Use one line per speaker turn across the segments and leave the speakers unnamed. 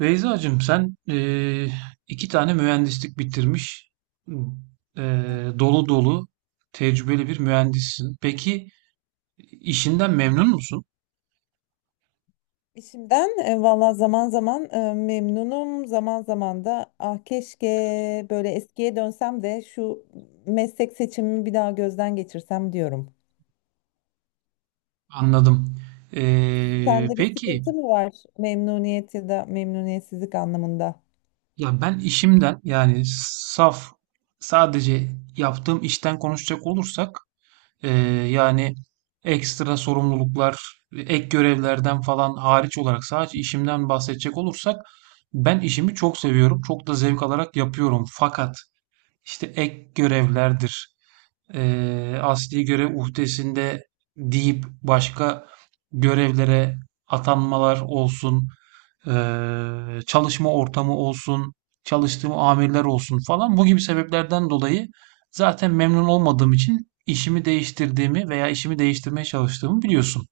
Beyzacığım sen iki tane mühendislik bitirmiş, dolu dolu tecrübeli bir mühendissin. Peki işinden memnun musun?
İşimden valla zaman zaman memnunum. Zaman zaman da ah keşke böyle eskiye dönsem de şu meslek seçimimi bir daha gözden geçirsem diyorum.
Anladım.
Sende bir
Peki
sıkıntı mı var memnuniyet ya da memnuniyetsizlik anlamında?
ya ben işimden yani saf sadece yaptığım işten konuşacak olursak Ee, yani ekstra sorumluluklar, ek görevlerden falan hariç olarak sadece işimden bahsedecek olursak ben işimi çok seviyorum. Çok da zevk alarak yapıyorum. Fakat işte ek görevlerdir, asli görev uhdesinde deyip başka görevlere atanmalar olsun, çalışma ortamı olsun, çalıştığım amirler olsun falan bu gibi sebeplerden dolayı zaten memnun olmadığım için işimi değiştirdiğimi veya işimi değiştirmeye çalıştığımı biliyorsun.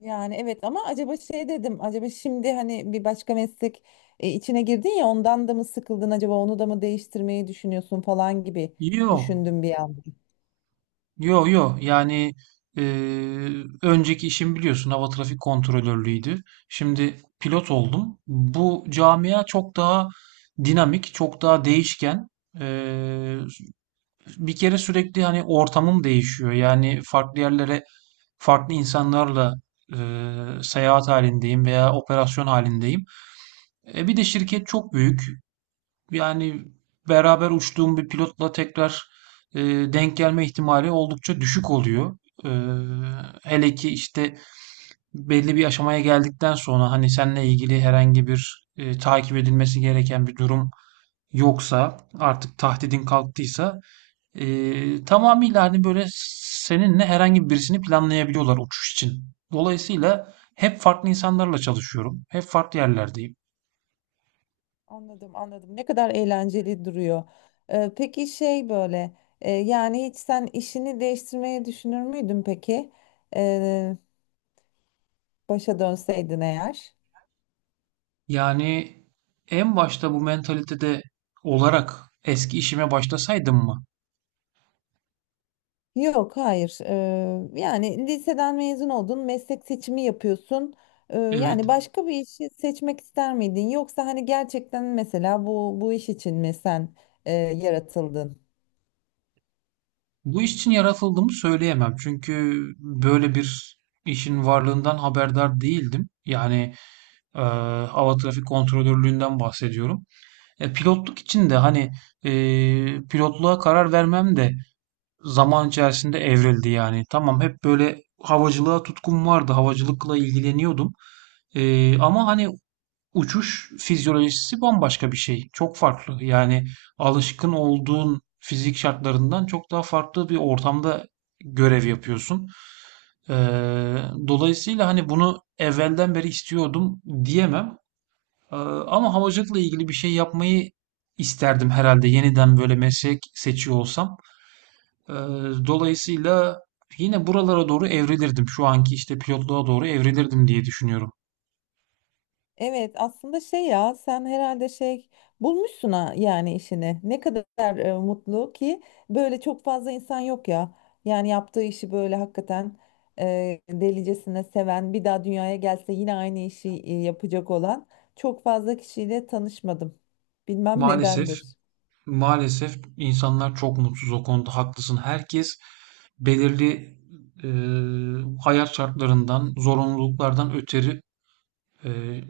Yani evet ama acaba şey dedim, acaba şimdi hani bir başka meslek içine girdin ya ondan da mı sıkıldın, acaba onu da mı değiştirmeyi düşünüyorsun falan gibi
Yok.
düşündüm bir an.
Yo, yo, yani e, önceki işim biliyorsun hava trafik kontrolörlüğüydü. Şimdi pilot oldum. Bu camia çok daha dinamik, çok daha değişken. E, Bir kere sürekli hani ortamım değişiyor. Yani farklı yerlere farklı insanlarla e, seyahat halindeyim veya operasyon halindeyim. Bir de şirket çok büyük. Yani beraber uçtuğum bir pilotla tekrar e, denk gelme ihtimali oldukça düşük oluyor. E, Hele ki işte belli bir aşamaya geldikten sonra hani seninle ilgili herhangi bir takip edilmesi gereken bir durum yoksa, artık tahdidin kalktıysa, e, tamamıyla hani böyle seninle herhangi birisini planlayabiliyorlar uçuş için. Dolayısıyla hep farklı insanlarla çalışıyorum. Hep farklı yerlerdeyim.
Anladım anladım, ne kadar eğlenceli duruyor. Peki şey böyle yani hiç sen işini değiştirmeyi düşünür müydün peki, Ee, başa dönseydin eğer?
Yani en başta bu mentalitede olarak eski işime başlasaydım mı?
Yok, hayır. Yani liseden mezun oldun, meslek seçimi yapıyorsun.
Evet.
Yani başka bir işi seçmek ister miydin? Yoksa hani gerçekten mesela bu iş için mi sen yaratıldın?
Bu iş için yaratıldığımı söyleyemem. Çünkü böyle bir işin varlığından haberdar değildim. Yani eee hava trafik kontrolörlüğünden bahsediyorum. E, pilotluk için de hani pilotluğa karar vermem de zaman içerisinde evrildi yani. Tamam, hep böyle havacılığa tutkum vardı. Havacılıkla ilgileniyordum. Ama hani uçuş fizyolojisi bambaşka bir şey. Çok farklı. Yani alışkın
Evet.
olduğun fizik şartlarından çok daha farklı bir ortamda görev yapıyorsun. Ee, Dolayısıyla hani bunu evvelden beri istiyordum diyemem. Ama havacılıkla ilgili bir şey yapmayı isterdim herhalde yeniden böyle meslek seçiyor olsam. Ee, Dolayısıyla yine buralara doğru evrilirdim. Şu anki işte pilotluğa doğru evrilirdim diye düşünüyorum.
Evet, aslında şey ya sen herhalde şey bulmuşsun ha yani işini. Ne kadar mutlu ki böyle çok fazla insan yok ya. Yani yaptığı işi böyle hakikaten delicesine seven, bir daha dünyaya gelse yine aynı işi yapacak olan çok fazla kişiyle tanışmadım. Bilmem
Maalesef,
nedendir.
maalesef insanlar çok mutsuz, o konuda haklısın. Herkes belirli hayat şartlarından, zorunluluklardan ötürü Ee,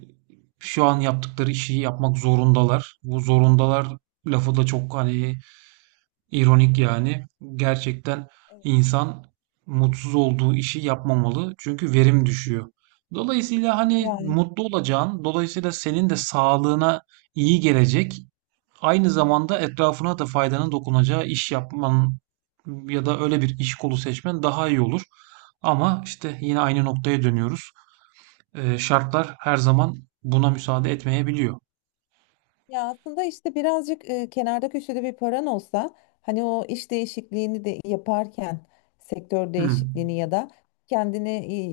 şu an yaptıkları işi yapmak zorundalar. Bu zorundalar lafı da çok hani ironik yani. Gerçekten insan mutsuz olduğu işi yapmamalı. Çünkü verim düşüyor. Dolayısıyla hani
Ya,
mutlu olacağın, dolayısıyla senin de sağlığına iyi gelecek, aynı zamanda etrafına da faydanın dokunacağı iş yapman ya da öyle bir iş kolu seçmen daha iyi olur. Ama işte yine aynı noktaya dönüyoruz. Şartlar her zaman buna müsaade etmeyebiliyor.
ya aslında işte birazcık kenarda köşede bir paran olsa, hani o iş değişikliğini de yaparken sektör
Hmm.
değişikliğini ya da kendini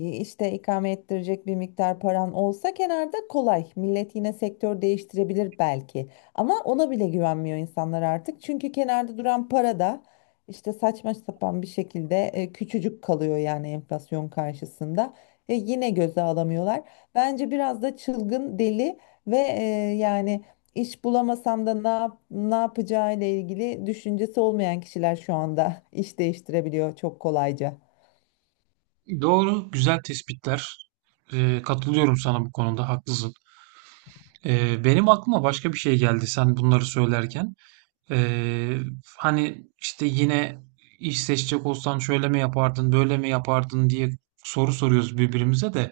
işte ikame ettirecek bir miktar paran olsa kenarda, kolay. Millet yine sektör değiştirebilir belki, ama ona bile güvenmiyor insanlar artık. Çünkü kenarda duran para da işte saçma sapan bir şekilde küçücük kalıyor yani enflasyon karşısında. Yine göze alamıyorlar. Bence biraz da çılgın, deli ve yani İş bulamasam da ne yap, ne yapacağı ile ilgili düşüncesi olmayan kişiler şu anda iş değiştirebiliyor çok kolayca.
Doğru, güzel tespitler. Katılıyorum sana bu konuda, haklısın. Benim aklıma başka bir şey geldi sen bunları söylerken. Ee, Hani işte yine iş seçecek olsan şöyle mi yapardın, böyle mi yapardın diye soru soruyoruz birbirimize de.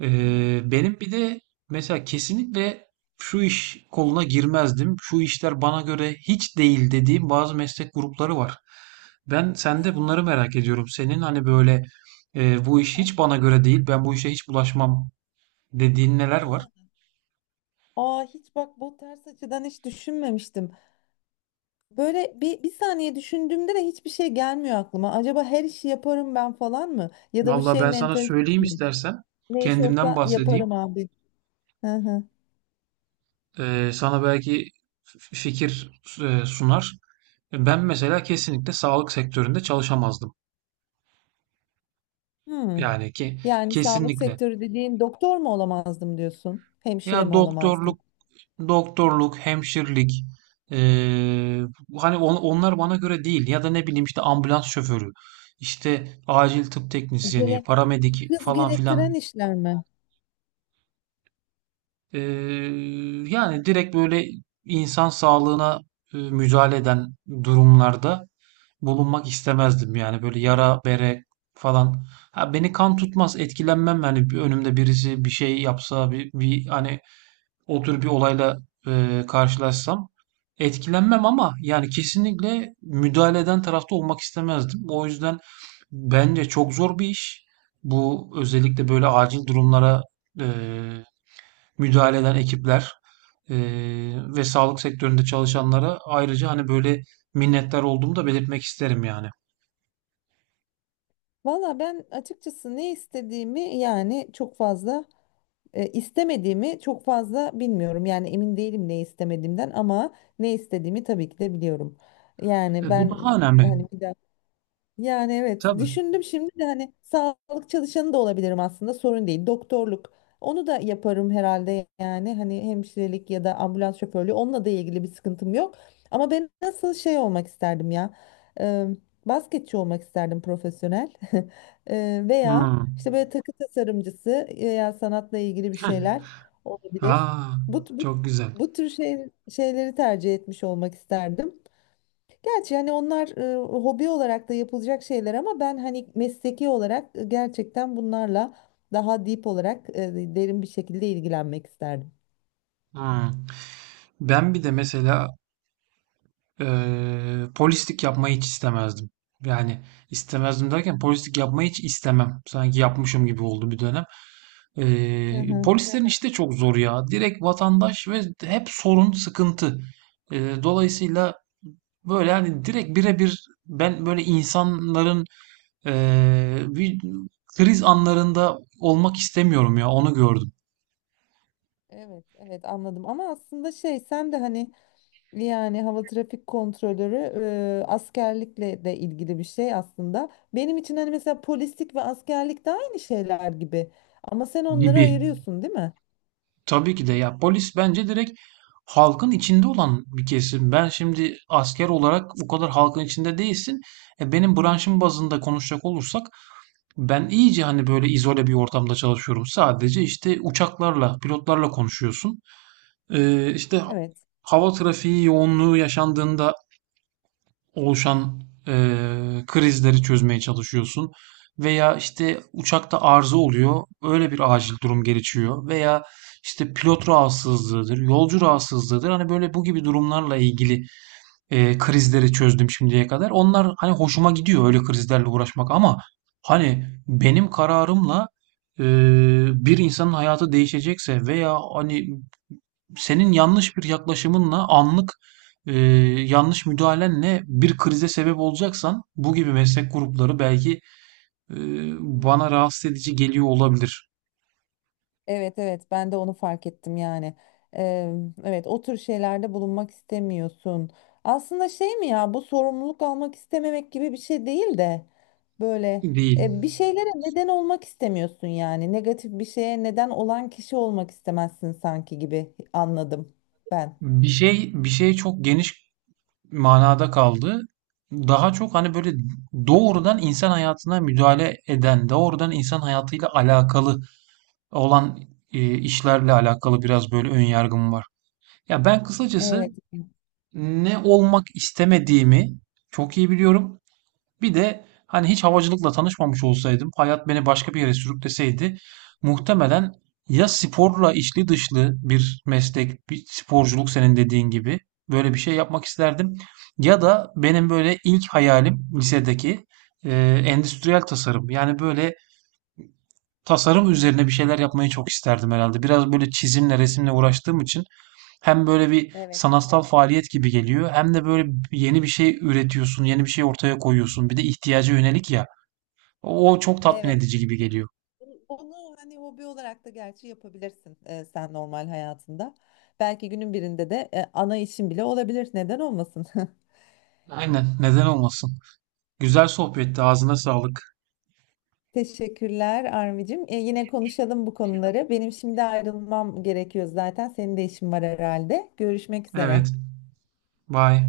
Benim bir de mesela kesinlikle şu iş koluna girmezdim. Şu işler bana göre hiç değil dediğim bazı meslek grupları var. Ben sende bunları
Ha,
merak ediyorum. Senin hani böyle bu iş hiç
ha,
bana göre değil, ben bu işe hiç bulaşmam dediğin neler var?
ha. Aa hiç bak, bu ters açıdan hiç düşünmemiştim. Böyle bir saniye düşündüğümde de hiçbir şey gelmiyor aklıma. Acaba her işi yaparım ben falan mı? Ya da bu
Vallahi
şey
ben sana
mentalitesi
söyleyeyim
mi?
istersen.
Ne iş
Kendimden
olsa
bahsedeyim.
yaparım abi. Hı hı.
Sana belki fikir sunar. Ben mesela kesinlikle sağlık sektöründe çalışamazdım.
Hmm.
Yani ki
Yani sağlık
kesinlikle.
sektörü dediğin doktor mu olamazdım diyorsun? Hemşire
Ya
mi olamazdın?
doktorluk, doktorluk, hemşirlik, eee, hani onlar bana göre değil. Ya da ne bileyim işte ambulans şoförü, işte acil tıp teknisyeni,
Acele,
paramedik
hız
falan filan.
gerektiren işler mi?
Eee, Yani direkt böyle insan sağlığına müdahale eden durumlarda bulunmak istemezdim. Yani böyle yara bere falan. Ha, beni kan tutmaz, etkilenmem. Yani bir önümde birisi bir şey yapsa, bir, hani o tür bir olayla karşılaşsam etkilenmem, ama yani kesinlikle müdahale eden tarafta olmak istemezdim. O yüzden bence çok zor bir iş. Bu özellikle böyle acil durumlara e, müdahale eden ekipler e, ve sağlık sektöründe çalışanlara ayrıca hani böyle minnettar olduğumu da belirtmek isterim yani.
Valla ben açıkçası ne istediğimi, yani çok fazla istemediğimi çok fazla bilmiyorum. Yani emin değilim ne istemediğimden, ama ne istediğimi tabii ki de biliyorum. Yani
Bu
ben
daha önemli.
hani bir, yani evet
Tabii.
düşündüm şimdi de, hani sağlık çalışanı da olabilirim aslında, sorun değil. Doktorluk, onu da yaparım herhalde yani, hani hemşirelik ya da ambulans şoförlüğü, onunla da ilgili bir sıkıntım yok. Ama ben nasıl şey olmak isterdim ya, e, basketçi olmak isterdim profesyonel. Veya
Hmm.
işte böyle takı tasarımcısı veya sanatla ilgili bir şeyler olabilir.
Aa,
Bu, bu,
çok güzel.
bu tür şeyleri tercih etmiş olmak isterdim. Gerçi hani onlar hobi olarak da yapılacak şeyler, ama ben hani mesleki olarak gerçekten bunlarla daha deep olarak derin bir şekilde ilgilenmek isterdim.
Hmm. Ben bir de mesela polislik yapmayı hiç istemezdim. Yani istemezdim derken polislik yapmayı hiç istemem. Sanki yapmışım gibi oldu bir dönem.
Hı hı.
Polislerin Evet. işi de çok zor ya. Direkt vatandaş ve hep sorun, sıkıntı. Dolayısıyla böyle yani direkt birebir ben böyle insanların bir kriz anlarında olmak istemiyorum ya, onu gördüm
Evet, evet anladım, ama aslında şey sen de hani, yani hava trafik kontrolörü askerlikle de ilgili bir şey aslında. Benim için hani mesela polislik ve askerlik de aynı şeyler gibi. Ama sen onları
gibi.
ayırıyorsun, değil mi?
Tabii ki de ya, polis bence direkt halkın içinde olan bir kesim. Ben şimdi asker olarak o kadar halkın içinde değilsin. Benim branşım bazında konuşacak olursak ben iyice hani böyle izole bir ortamda çalışıyorum. Sadece işte uçaklarla, pilotlarla konuşuyorsun. İşte
Evet.
hava trafiği yoğunluğu yaşandığında oluşan krizleri çözmeye çalışıyorsun. Veya işte uçakta arıza oluyor, öyle bir acil durum gelişiyor. Veya işte pilot rahatsızlığıdır, yolcu rahatsızlığıdır. Hani böyle bu gibi durumlarla ilgili krizleri çözdüm şimdiye kadar. Onlar hani hoşuma gidiyor, öyle krizlerle uğraşmak. Ama hani benim kararımla eee, bir insanın hayatı değişecekse veya hani senin yanlış bir yaklaşımınla anlık e, yanlış müdahalenle bir krize sebep olacaksan, bu gibi meslek grupları belki e, bana
Hmm.
rahatsız edici geliyor olabilir.
Evet evet, ben de onu fark ettim yani. Eee, evet o tür şeylerde bulunmak istemiyorsun. Aslında şey mi ya, bu sorumluluk almak istememek gibi bir şey değil de böyle
Değil.
bir şeylere neden olmak istemiyorsun yani. Negatif bir şeye neden olan kişi olmak istemezsin sanki gibi anladım ben.
Bir şey çok geniş manada kaldı. Daha çok hani böyle doğrudan insan hayatına müdahale eden, doğrudan insan hayatıyla alakalı olan işlerle alakalı biraz böyle ön yargım var. Ya ben kısacası
Evet.
ne olmak istemediğimi çok iyi biliyorum. Bir de hani hiç havacılıkla tanışmamış olsaydım, hayat beni başka bir yere sürükleseydi muhtemelen ya sporla içli dışlı bir meslek, bir sporculuk senin dediğin gibi böyle bir şey yapmak isterdim. Ya da benim böyle ilk hayalim lisedeki e, endüstriyel tasarım. Yani böyle tasarım üzerine bir şeyler yapmayı çok isterdim herhalde. Biraz böyle çizimle, resimle uğraştığım için hem böyle bir
Evet.
sanatsal faaliyet gibi geliyor, hem de böyle yeni bir şey üretiyorsun, yeni bir şey ortaya koyuyorsun. Bir de ihtiyaca yönelik ya. O çok tatmin
Evet.
edici gibi geliyor.
Bu- Bunu hani hobi olarak da gerçi yapabilirsin sen normal hayatında. Belki günün birinde de ana işin bile olabilir. Neden olmasın?
Aynen, neden olmasın. Güzel sohbetti. Ağzına sağlık.
Teşekkürler Armi'cim. Yine konuşalım bu konuları. Benim şimdi ayrılmam gerekiyor zaten. Senin de işin var herhalde. Görüşmek üzere.
Evet, bay.